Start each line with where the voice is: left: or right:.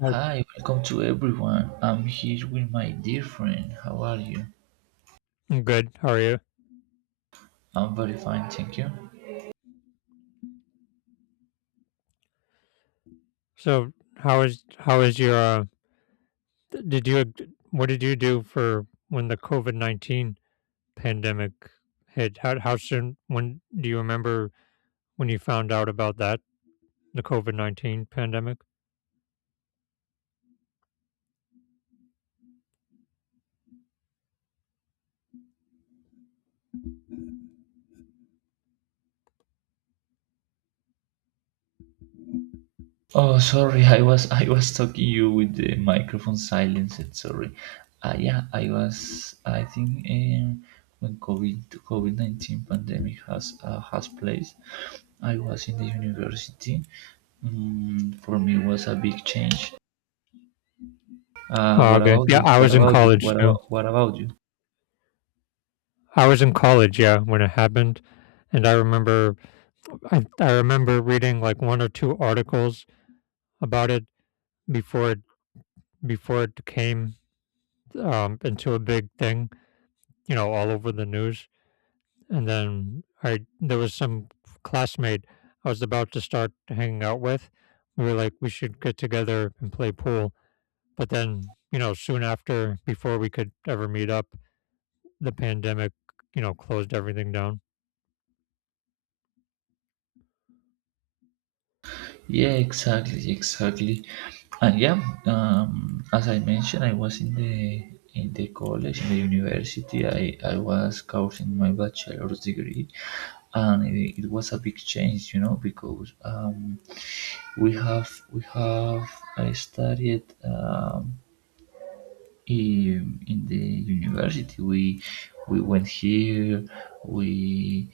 left: Oh,
right: Hi, welcome to everyone. I'm here with my dear friend. How are you?
left: I'm good. How are you?
right: I'm very fine, thank you.
left: So, how is your? Did you? What did you do for when the COVID 19 pandemic hit? How soon? When do you remember when you found out about that? The COVID 19 pandemic.
right: Oh, sorry, I was talking you with the microphone silenced. Sorry. Yeah, I was. I think when COVID 19 pandemic has placed, I was in the university. For me, it was a big change.
left: Oh,
right: What
left: okay.
right: about
left: Yeah,
right: you?
left: I
right: What
left: was in
right: about you?
left: college too.
right: What about you?
left: I was in college. Yeah, when it happened, and I remember, I remember reading like one or two articles about it before it before it came into a big thing. You know, all over the news, and then I there was some classmate I was about to start hanging out with. We were like, we should get together and play pool. But then, soon after, before we could ever meet up, the pandemic, closed everything down.
right: Yeah, exactly, exactly. And yeah, as I mentioned, I was in the college, in the university. I was cursing my bachelor's degree, and it was a big change, because we have I studied in the university. We went here. We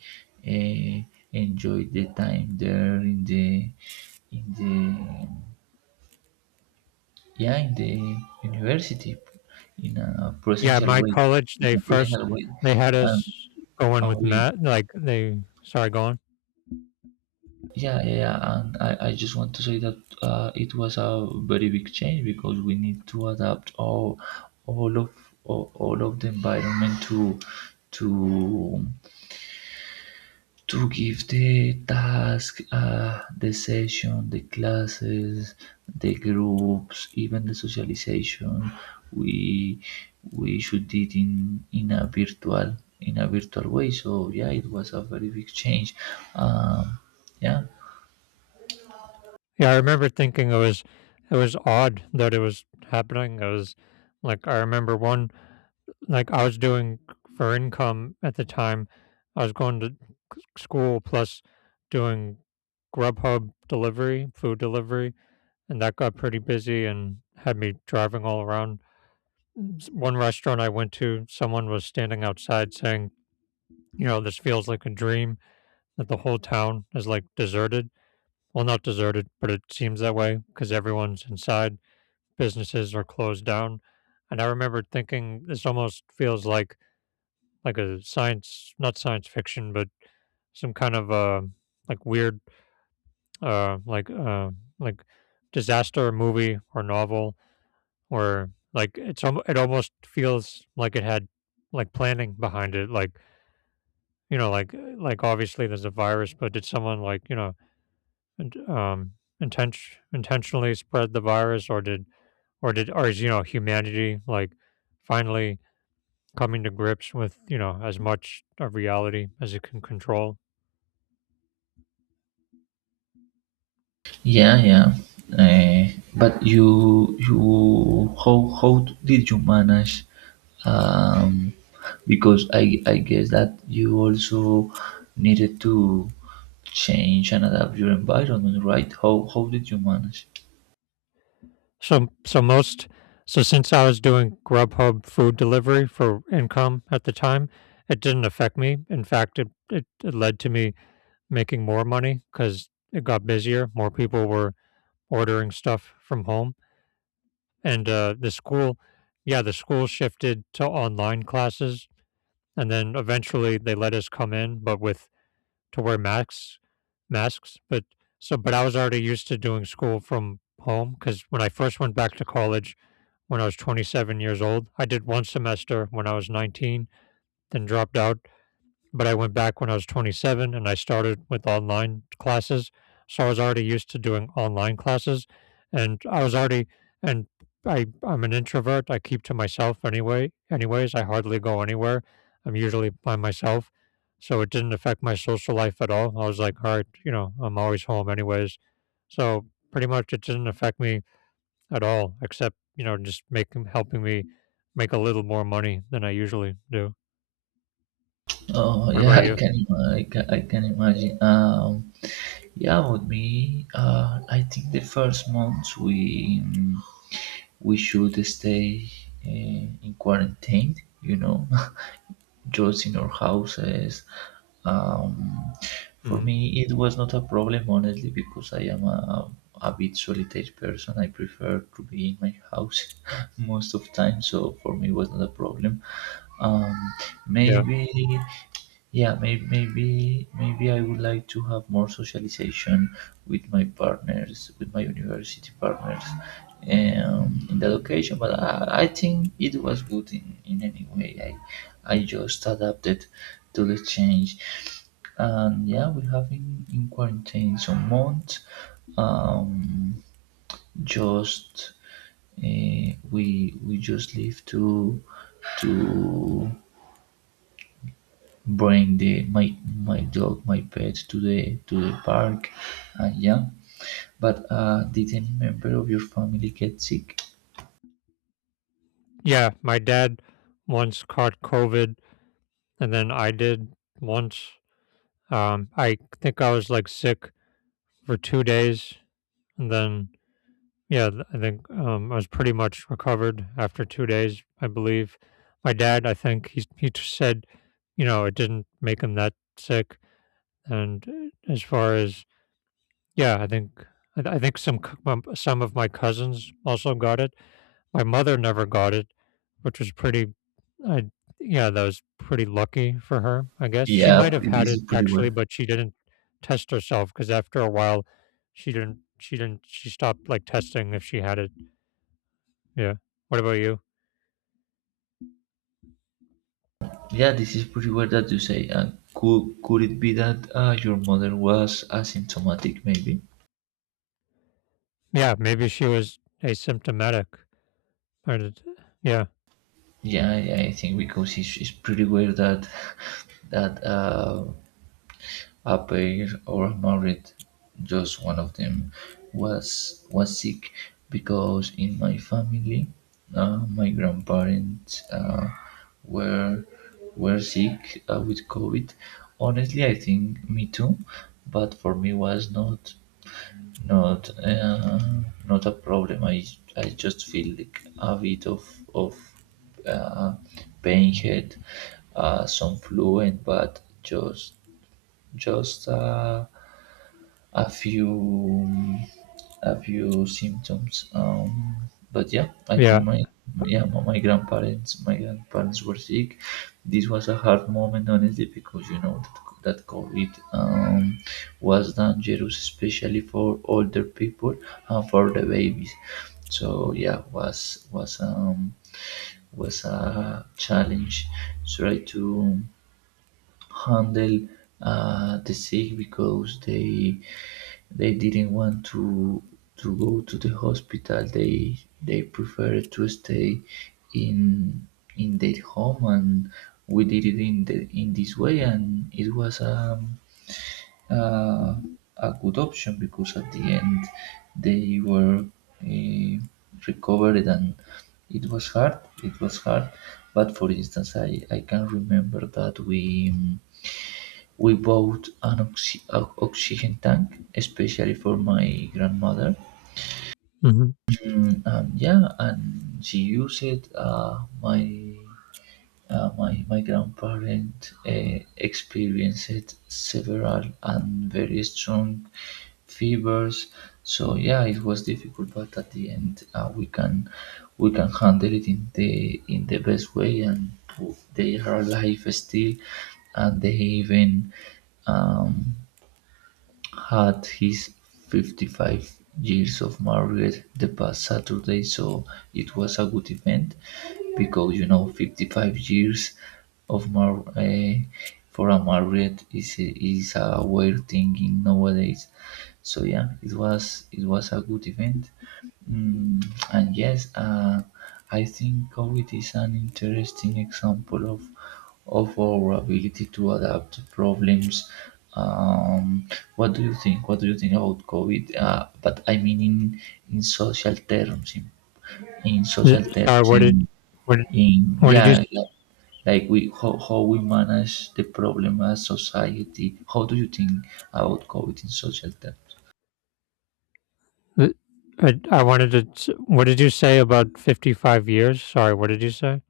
right: uh, enjoyed the time there in the in the. Yeah in the university in a
left: Yeah,
right: presential
left: my
right: way
left: college,
right: in a presential way
left: they had
right: and,
left: us going
right: and
left: with
right: we
left: Matt, like, they, sorry, go on.
right: yeah, yeah, yeah, and I just want to say that it was a very big change because we need to adapt all of all of the environment to to give the task the session, the classes, the groups, even the socialization, we we should did in a virtual way. So yeah, it was a very big change. Um, yeah,
left: Yeah, I remember thinking it was odd that it was happening. It was like, I remember one, like, I was doing for income at the time, I was going to c school plus doing Grubhub delivery, food delivery, and that got pretty busy and had me driving all around. One restaurant I went to, someone was standing outside saying, you know, this feels like a dream that the whole town is like deserted. Well, not deserted, but it seems that way because everyone's inside, businesses are closed down. And I remember thinking this almost feels like a science, not science fiction, but some kind of like weird uh like uh like disaster movie or novel. Or like it almost feels like it had, like, planning behind it, like, you know, like, obviously, there's a virus, but did someone, like, you know, int um, intent intentionally spread the virus, or did or is, you know, humanity, like, finally coming to grips with, you know, as much of reality as it can control?
right: Yeah, yeah. But how did you manage? Um, because I guess that you also needed to change and adapt your environment, right? How did you manage?
left: So so most so since I was doing Grubhub food delivery for income at the time, it didn't affect me. In fact, it led to me making more money because it got busier. More people were ordering stuff from home. And the school shifted to online classes. And then eventually they let us come in, but with to wear masks. Masks. But but I was already used to doing school from home, because when I first went back to college, when I was 27 years old — I did one semester when I was 19, then dropped out — but I went back when I was 27 and I started with online classes. So I was already used to doing online classes, and I was already and I'm an introvert. I keep to myself anyway. Anyways, I hardly go anywhere. I'm usually by myself. So it didn't affect my social life at all. I was like, all right, you know, I'm always home anyways. So pretty much it didn't affect me at all, except, you know, just making helping me make a little more money than I usually do.
right: Oh,
left: What
right: yeah,
left: about
right: I
left: you?
right: can, I can imagine. Yeah, with me, I think the first months we should stay in quarantine, you know. Jobs in our houses. Um, for
left: Mhm.
right: me, it was not a problem, honestly, because I am a bit solitary person. I prefer to be in my house most of time, so for me, it was not a problem. Um,
left: Yeah.
right: maybe yeah maybe maybe maybe I would like to have more socialization with my university partners in that occasion, but I think it was good in any way. I just adapted to the change, and yeah, we have been in quarantine some months. Um, just We just live to bring the my my dog, my pet to the park, and yeah. But did any member of your family get sick?
left: Yeah, my dad once caught COVID, and then I did once. I think I was, like, sick for 2 days, and then, yeah, I think I was pretty much recovered after 2 days, I believe. My dad, I think said, you know, it didn't make him that sick. And as far as, yeah, I think I, th- I think some c- some of my cousins also got it. My mother never got it, which was pretty. I Yeah, that was pretty lucky for her, I guess. She
right: Yeah,
left: might have had
right: this
left: it,
right: is pretty
left: actually,
right: weird.
left: but she didn't test herself because, after a while, she stopped, like, testing if she had it. Yeah. What about you?
right: Yeah, this is pretty weird that you say. And could it be that your mother was asymptomatic? Maybe.
left: Yeah, maybe she was asymptomatic. Or did, yeah,
right: Yeah, I think because it's pretty weird that that a pair or married, just one of them was sick because in my family my grandparents were were sick with COVID. Honestly, I think me too, but for me was not uh, not a problem. I just feel like a bit of uh, pain head, some fluent, but just a few a few symptoms. But yeah, I think
left: yeah.
right: my yeah my, my grandparents were sick. This was a hard moment, honestly, because you know that COVID was dangerous, especially for older people and for the babies. So yeah, was a challenge. Try to handle the sick because they didn't want to go to the hospital. They preferred to stay in in their home, and we did it in this way, and it was uh, a good option because at the end they were uh, recovered, and it was hard. It was hard. But for instance, I can remember that we bought an oxygen tank, especially for my grandmother.
left: Hmm.
right: Mm, and yeah, and she used it. My grandparent experienced several and very strong fevers. So yeah, it was difficult, but at the end, we can handle it in the best way, and they are alive still, and they even um, had his 55 years of marriage the past Saturday, so it was a good event because 55 years of for a married is a weird thing in nowadays. So yeah, it was a good event. Mm, and yes, I think COVID is an interesting example of our ability to adapt to problems. Um, what do you think? What do you think about COVID? But I mean in social terms, in social
left: Sorry,
right: terms,
left: what did-
right: in
left: what did you?
right: yeah, like how we manage the problem as society. How do you think about COVID in social terms?
left: Th- I wanted to. What did you say about 55 years? Sorry, what did you say?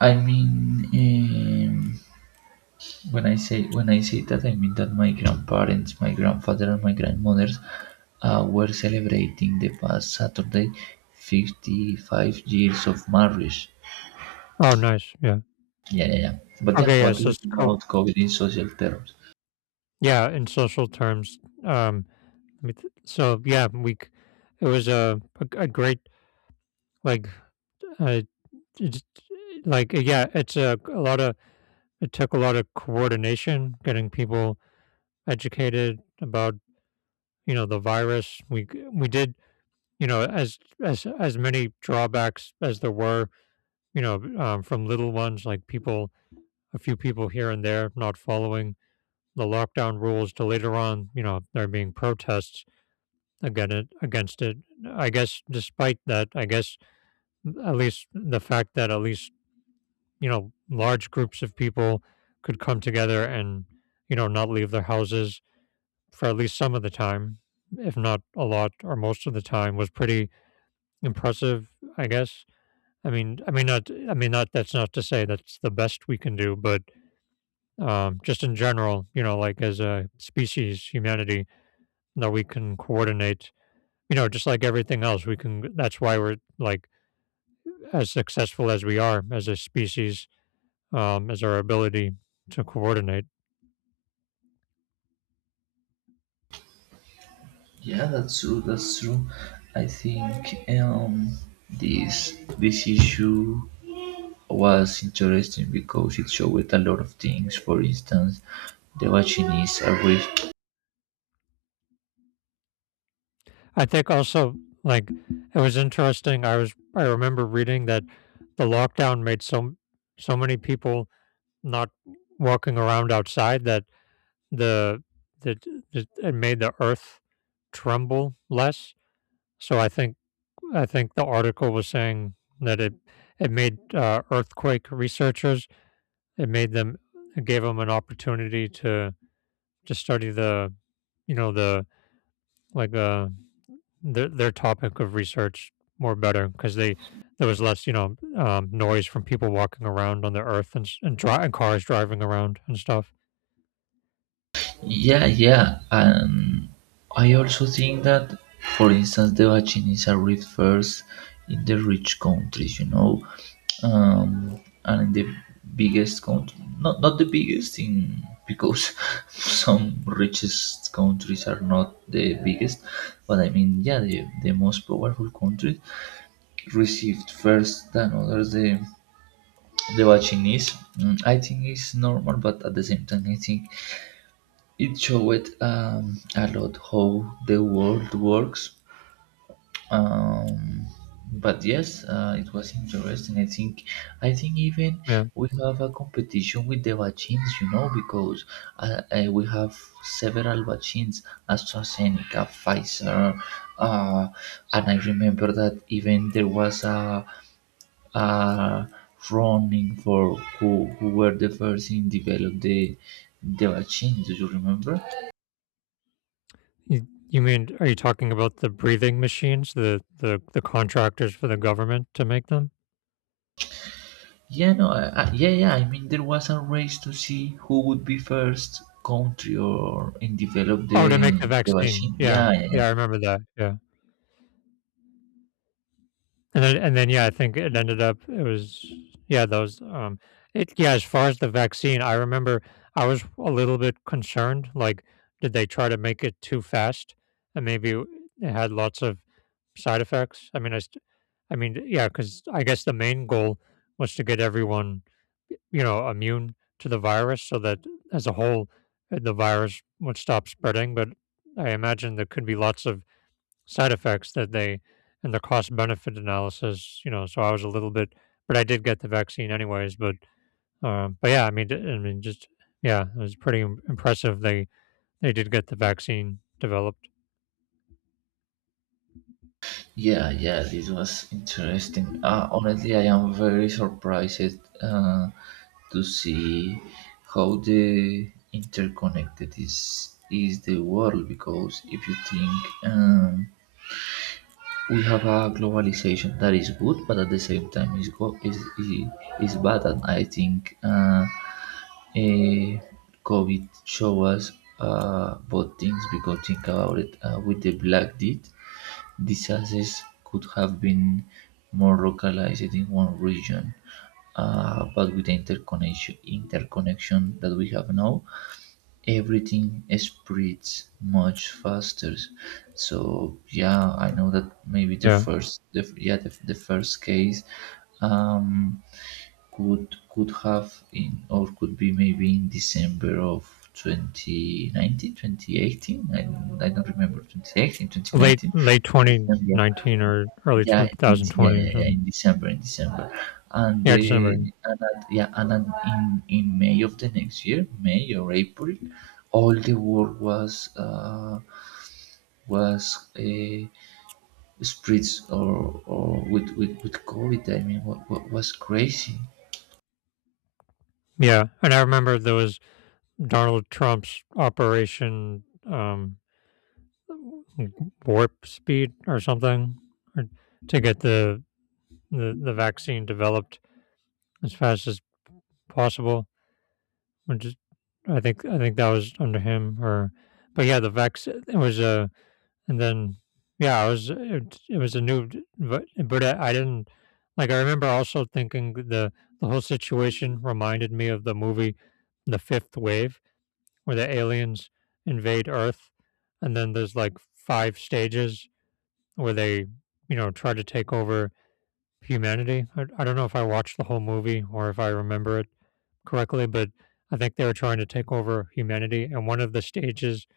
right: I mean. Um, when I say that, I mean that my grandparents, my grandfather, and my grandmothers were celebrating the past Saturday, 55 years of marriage.
left: Oh, nice. Yeah.
right: Yeah, yeah, yeah. But yeah,
left: Okay. Yeah.
right: what do you
left: So,
right: think
left: scope.
right: about COVID in social terms?
left: Yeah. In social terms. Um. So yeah, it was a great, like. Uh, It's like, yeah, it's a lot of, it took a lot of coordination, getting people educated about, you know, the virus. We did, you know, as many drawbacks as there were, you know, from little ones, like people, a few people here and there not following the lockdown rules, to later on, you know, there being protests against it. I guess, despite that, I guess at least the fact that, at least, large groups of people could come together and, not leave their houses for at least some of the time, if not a lot or most of the time, was pretty impressive, I guess. I mean, I mean, not, that's not to say that's the best we can do, but just in general, you know, like as a species, humanity, that we can coordinate, you know, just like everything else, we can, that's why we're like as successful as we are as a species, as our ability to coordinate.
right: Yeah, that's true. That's true. I think this issue was interesting because it showed a lot of things. For instance, the vaccines
left: I think also, like, it was interesting. I remember reading that the lockdown made so many people not walking around outside that the that it made the earth tremble less. So I think the article was saying that it made earthquake researchers, it made them it gave them an opportunity to study you know the like uh their topic of research more better, because they there was less, you know, noise from people walking around on the earth, and cars driving around and stuff.
right: yeah, yeah. And I also think that, for instance, the vaccine is arrived first in the rich countries, and in the biggest country, not the biggest in because some richest countries are not the biggest, but I mean, yeah, the most powerful countries received first than others the vaccine is. I think it's normal, but at the same time, I think it showed a lot how the world works. Um, but yes uh, it was interesting. I think even
left: Yeah.
right: we have a competition with the vaccines, because we have several vaccines, AstraZeneca, Pfizer, uh, and I remember that even there was a running for who were the first in develop the vaccine. Do you remember?
left: You mean, are you talking about the breathing machines, the contractors for the government to make them?
right: Yeah, no, yeah, yeah. I mean, there was a race to see who would be first country or and develop
left: Oh, to make
right: the
left: the
right: the
left: vaccine.
right: vaccine.
left: Yeah,
right: Yeah, yeah, yeah,
left: yeah, I remember that. Yeah. And then, yeah, I think it ended up it was yeah those it yeah as far as the vaccine, I remember I was a little bit concerned, like, did they try to make it too fast and maybe it had lots of side effects? I mean, yeah, because I guess the main goal was to get everyone, you know, immune to the virus, so that, as a whole, the virus would stop spreading. But I imagine there could be lots of side effects, that they and the cost benefit analysis, you know, so I was a little bit, but I did get the vaccine anyways, but yeah, I mean, just, yeah, it was pretty impressive, they did get the vaccine developed.
right: yeah, yeah. This was interesting. Honestly, I am very surprised to see how the interconnected is the world because if you think. Um, we have a globalization that is good, but at the same time is go- is bad, and I think eh, covid show us both things because think about it with the black death disasters could have been more localized in one region, but with the interconnection that we have now, everything spreads much faster. So yeah, I know that maybe the
left: Yeah.
right: first yeah, the first case um could have in or could be maybe in December of 2019 2018, I don't remember, 2018
left: Late
right: 2019
left: late
right: December.
left: 2019 or early
right: Yeah, yeah,
left: 2020 or
right: yeah, yeah.
left: something.
right: In December, and
left: Yeah,
right: the
left: December. Yeah.
right: and at, yeah, and at, in May of the next year, May or April, all the world was spread, or with COVID. I mean, what was crazy?
left: Yeah, and I remember there was Donald Trump's Operation Warp Speed or something, or to get the vaccine developed as fast as possible. Which is, I think that was under him, or, but yeah, the vaccine, it was a and then yeah it was it was a new, but I didn't, like, I remember also thinking the whole situation reminded me of the movie The Fifth Wave, where the aliens invade Earth, and then there's, like, five stages where they, you know, try to take over humanity. I don't know if I watched the whole movie or if I remember it correctly, but I think they were trying to take over humanity. And one of the stages,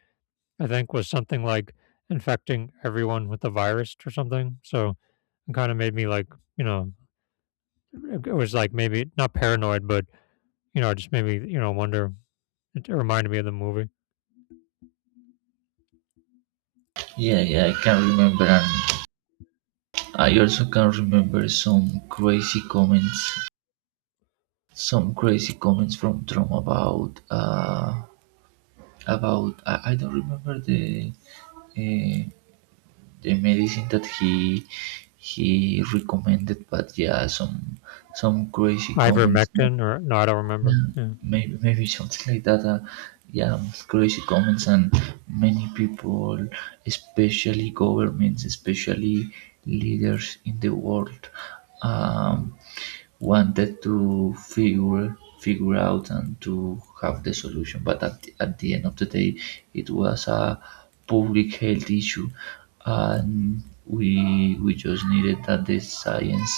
left: I think, was something like infecting everyone with the virus or something. So it kind of made me, like, you know, it was like maybe not paranoid, but, you know, it just made me, you know, wonder. It reminded me of the movie.
right: Yeah, yeah, I can remember, and I also can remember some crazy comments, from Trump about. About I don't remember uh, the medicine that he recommended, but yeah, some crazy comments.
left: Ivermectin or no, I don't remember.
right: Yeah,
left: Yeah.
right: maybe something like that. Yeah, crazy comments, and many people, especially governments, especially leaders in the world, um, wanted to figure out and to have the solution. But at the end of the day, it was a public health issue, and we just needed that the science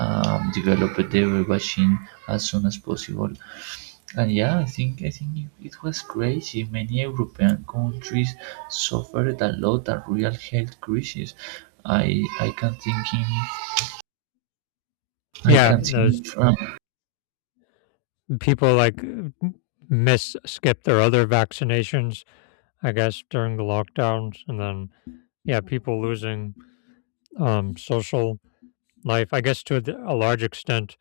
right: developed the vaccine as soon as possible. And yeah, I think it was crazy. Many European countries suffered a lot a real health crisis. I can think in
left: Yeah, those
right: France.
left: people, like, miss skip their other vaccinations, I guess, during the lockdowns, and then, yeah, people losing social life. I guess, to a large extent,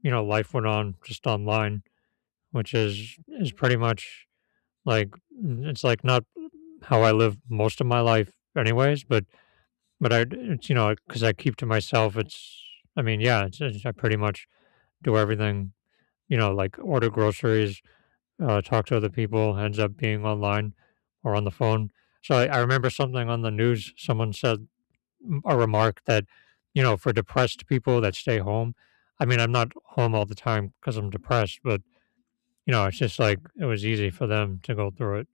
left: you know, life went on just online, which is pretty much, like, it's, like, not how I live most of my life anyways. But I, it's, you know, because I keep to myself, it's, I mean, yeah, it's, I pretty much do everything, you know, like, order groceries, talk to other people, ends up being online or on the phone. So I remember something on the news, someone said, a remark that, you know, for depressed people that stay home — I mean, I'm not home all the time because I'm depressed — but, you know, it's just like it was easy for them to go through it.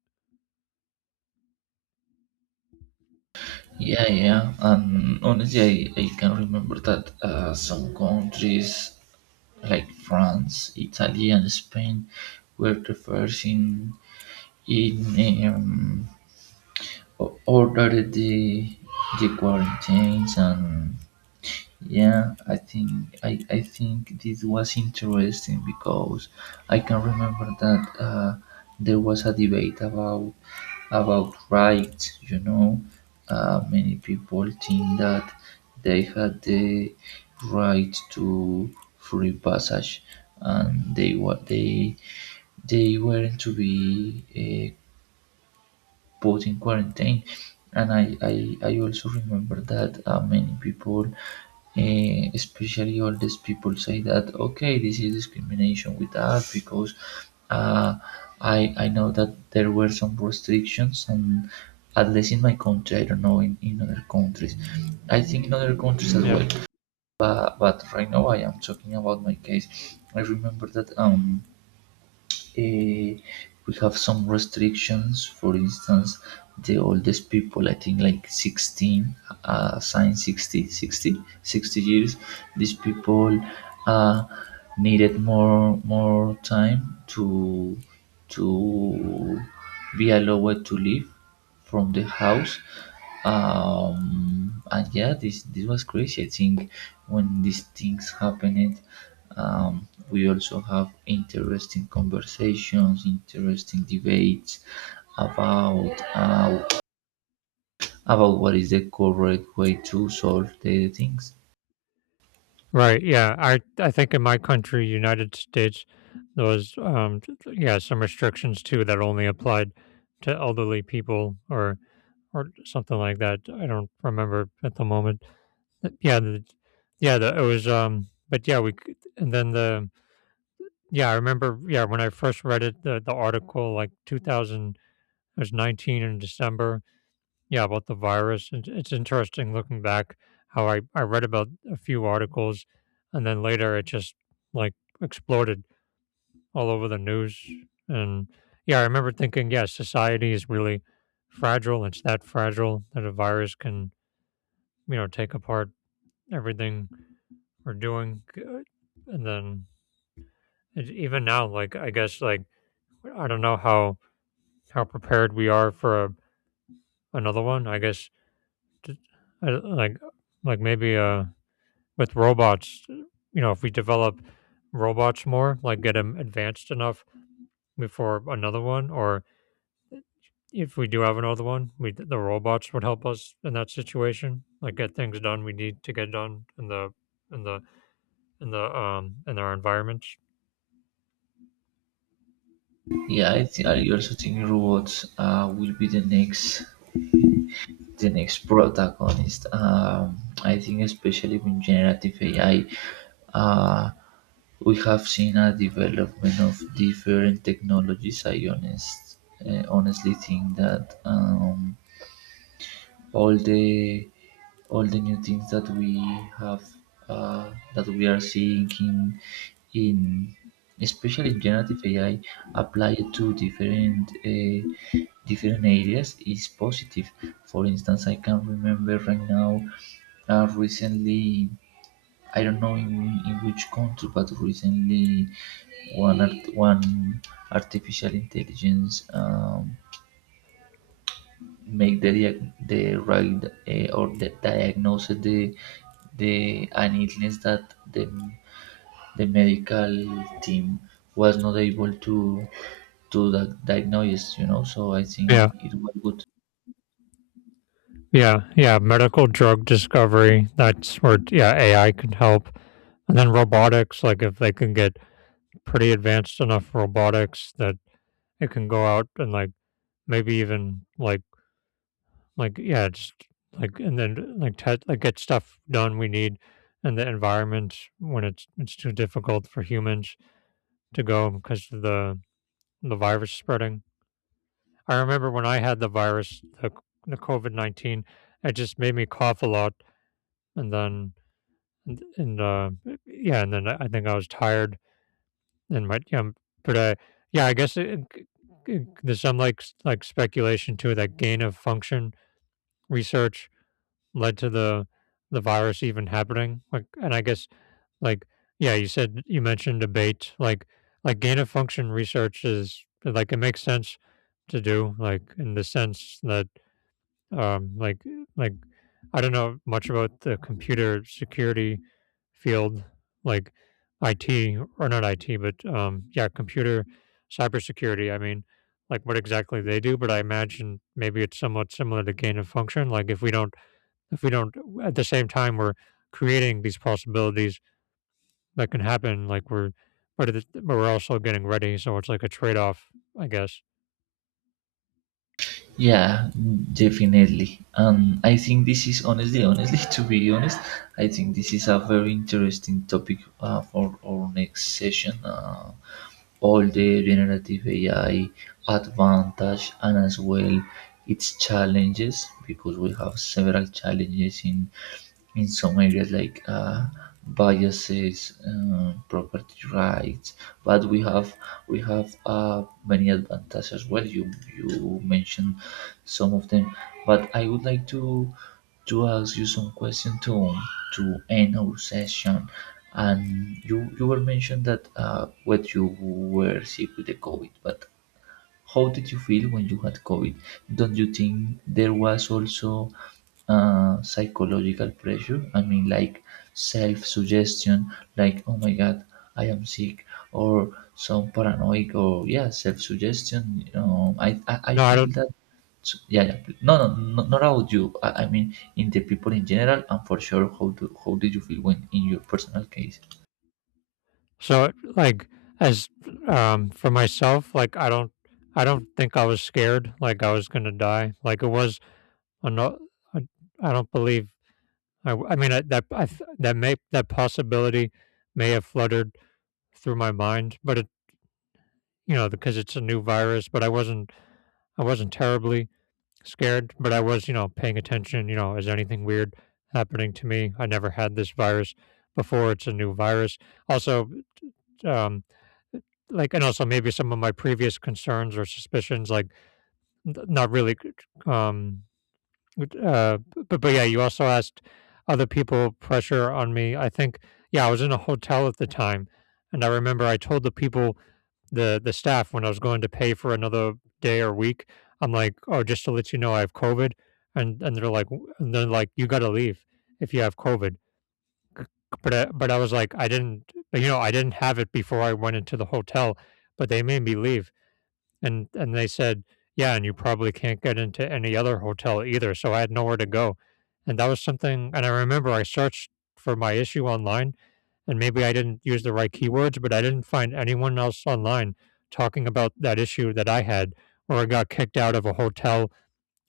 right: Yeah, yeah. And honestly, I can remember that some countries like France, Italy, and Spain were the first in um, ordered the quarantines. And yeah, I think this was interesting because I can remember that there was a debate about rights. Many people think that they had the right to free passage, and they what they weren't to be put in quarantine. And I also remember that many people, especially oldest people, say that, okay, this is discrimination with us because uh, I know that there were some restrictions, and at least in my country, I don't know, in other countries. I think in other countries as
left: Yeah.
right: well. But right now, I am talking about my case. I remember that. Eh, we have some restrictions. For instance, the oldest people, I think like 16, sign sixty years, these people uh, needed more time to be allowed to live from the house. And yeah, this was crazy. I think when these things happened, we also have interesting conversations, interesting debates about uh, about what is the correct way to solve the things.
left: Right, yeah, I think in my country, United States, there was, t t yeah, some restrictions too that only applied to elderly people or something like that, I don't remember at the moment. Uh, yeah, the yeah, the it was, but yeah, we c and then the yeah, I remember, yeah, when I first read it, the article, like, 2000 it was 19 in December yeah, about the virus. It's interesting looking back how I read about a few articles and then later it just like exploded all over the news. And yeah, I remember thinking, yeah, society is really fragile. It's that fragile that a virus can, take apart everything we're doing. And then it, even now, like, I guess, like, I don't know how prepared we are for a, another one. I guess, t- I, like maybe, With robots, you know, if we develop robots more, like get them advanced enough before another one, or if we do have another one, we the robots would help us in that situation, like get things done we need to get done in the in our environments.
right: Yeah, I also think robots will be the next protagonist. I think especially with generative AI, uh, we have seen a development of different technologies. I honestly think that all the all the new things that we have that we are seeing in especially in generative AI applied to different areas is positive. For instance, I can remember right now recently, I don't know in which country, but recently one artificial intelligence make the the right or the diagnose the an illness that the medical team was not able to diagnose. So I think
left: Yeah.
right: it was good.
left: Yeah, Medical drug discovery. That's where yeah, AI can help. And then robotics, like if they can get pretty advanced enough robotics that it can go out and like maybe even like yeah, just like and then like te- like get stuff done we need in the environment when it's too difficult for humans to go because of the virus spreading. I remember when I had the virus, the COVID 19, it just made me cough a lot, and then And and, uh, yeah, and then I think I was tired and my but I yeah, there's some like speculation too that gain of function research led to the virus even happening. Like, and I guess like yeah, you said you mentioned debate gain of function research is like it makes sense to do like in the sense that um, like like I don't know much about the computer security field, like IT or not IT, but yeah, computer cybersecurity. I mean, like what exactly they do, but I imagine maybe it's somewhat similar to gain of function. If we don't, at the same time we're creating these possibilities that can happen. But we're also getting ready, so it's like a trade off, I guess.
right: Yeah, definitely. And I think this is honestly, to be honest, I think this is a very interesting topic for our next session. All the generative AI advantage and as well its challenges, because we have several challenges in some areas like biases, property rights, but we have many advantages as well. You mentioned some of them, but I would like to ask you some question to end our session. And you were mentioned that when you were sick with the COVID, but how did you feel when you had COVID? Don't you think there was also psychological pressure? I mean, like self suggestion, like, oh my god, I am sick, or some paranoid, or yeah, self suggestion. I
left: No, I
right: feel
left: don't.
right: that, yeah, yeah. No, no, no, not about you. I mean, in the people in general, and for sure, how did you feel when in your personal case?
left: So, like, as For myself, like, I don't think I was scared, like I was gonna die. Like it was, I no, I, I don't believe. I mean, I, that I, th- that may that possibility may have fluttered through my mind, but it, you know, because it's a new virus. But I wasn't terribly scared, but I was, you know, paying attention. You know, is anything weird happening to me? I never had this virus before. It's a new virus. Also, um, like, and also maybe some of my previous concerns or suspicions, like n- not really, c- c- with, but yeah, you also asked other people pressure on me. I think, yeah, I was in a hotel at the time. And I remember I told the people, the staff, when I was going to pay for another day or week, I'm like, oh, just to let you know, I have COVID. And they're like, you got to leave if you have COVID. But I was like, I didn't, you know, I didn't have it before I went into the hotel, but they made me leave and they said, "Yeah, and you probably can't get into any other hotel either." So I had nowhere to go. And that was something and I remember I searched for my issue online, and maybe I didn't use the right keywords, but I didn't find anyone else online talking about that issue that I had, where I got kicked out of a hotel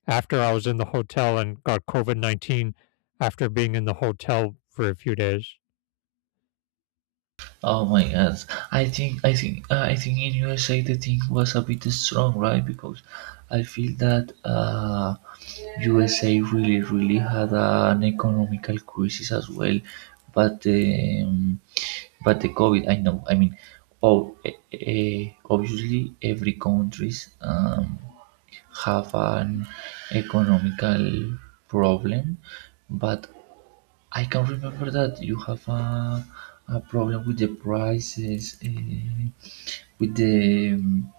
left: after I was in the hotel and got COVID 19 after being in the hotel for a few days.
right: Oh my god! I think in USA the thing was a bit strong, right? Because I feel that USA really really had an economical crisis as well, but um, but the COVID. I know. I mean, oh, obviously every countries have an economical problem, but I can remember that you have a problem with the prices, with the um,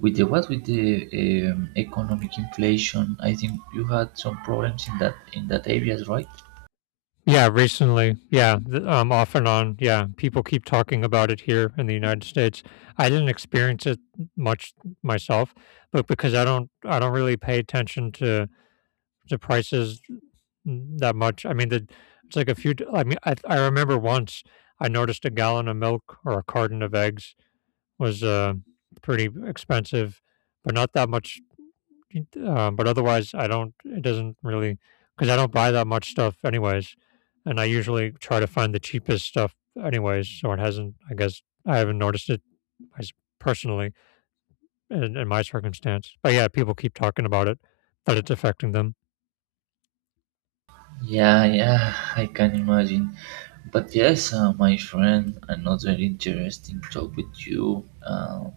right: with the economic inflation. I think you had some problems in that areas, right?
left: Yeah, recently. Off and on. Yeah, people keep talking about it here in the United States. I didn't experience it much myself, but because I don't really pay attention to prices that much. It's like a few. I mean, I remember once I noticed a gallon of milk or a carton of eggs was pretty expensive, but not that much d but otherwise, I don't it doesn't really, because I don't buy that much stuff anyways, and I usually try to find the cheapest stuff anyways, so it hasn't I guess I haven't noticed it as personally in my circumstance. But yeah, people keep talking about it, that it's affecting them.
right: Yeah, yeah, I can imagine. But yes, my friend, another interesting talk with you.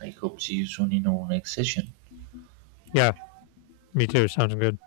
right: I hope see you soon in our next session.
left: Yeah, me too, sounds good.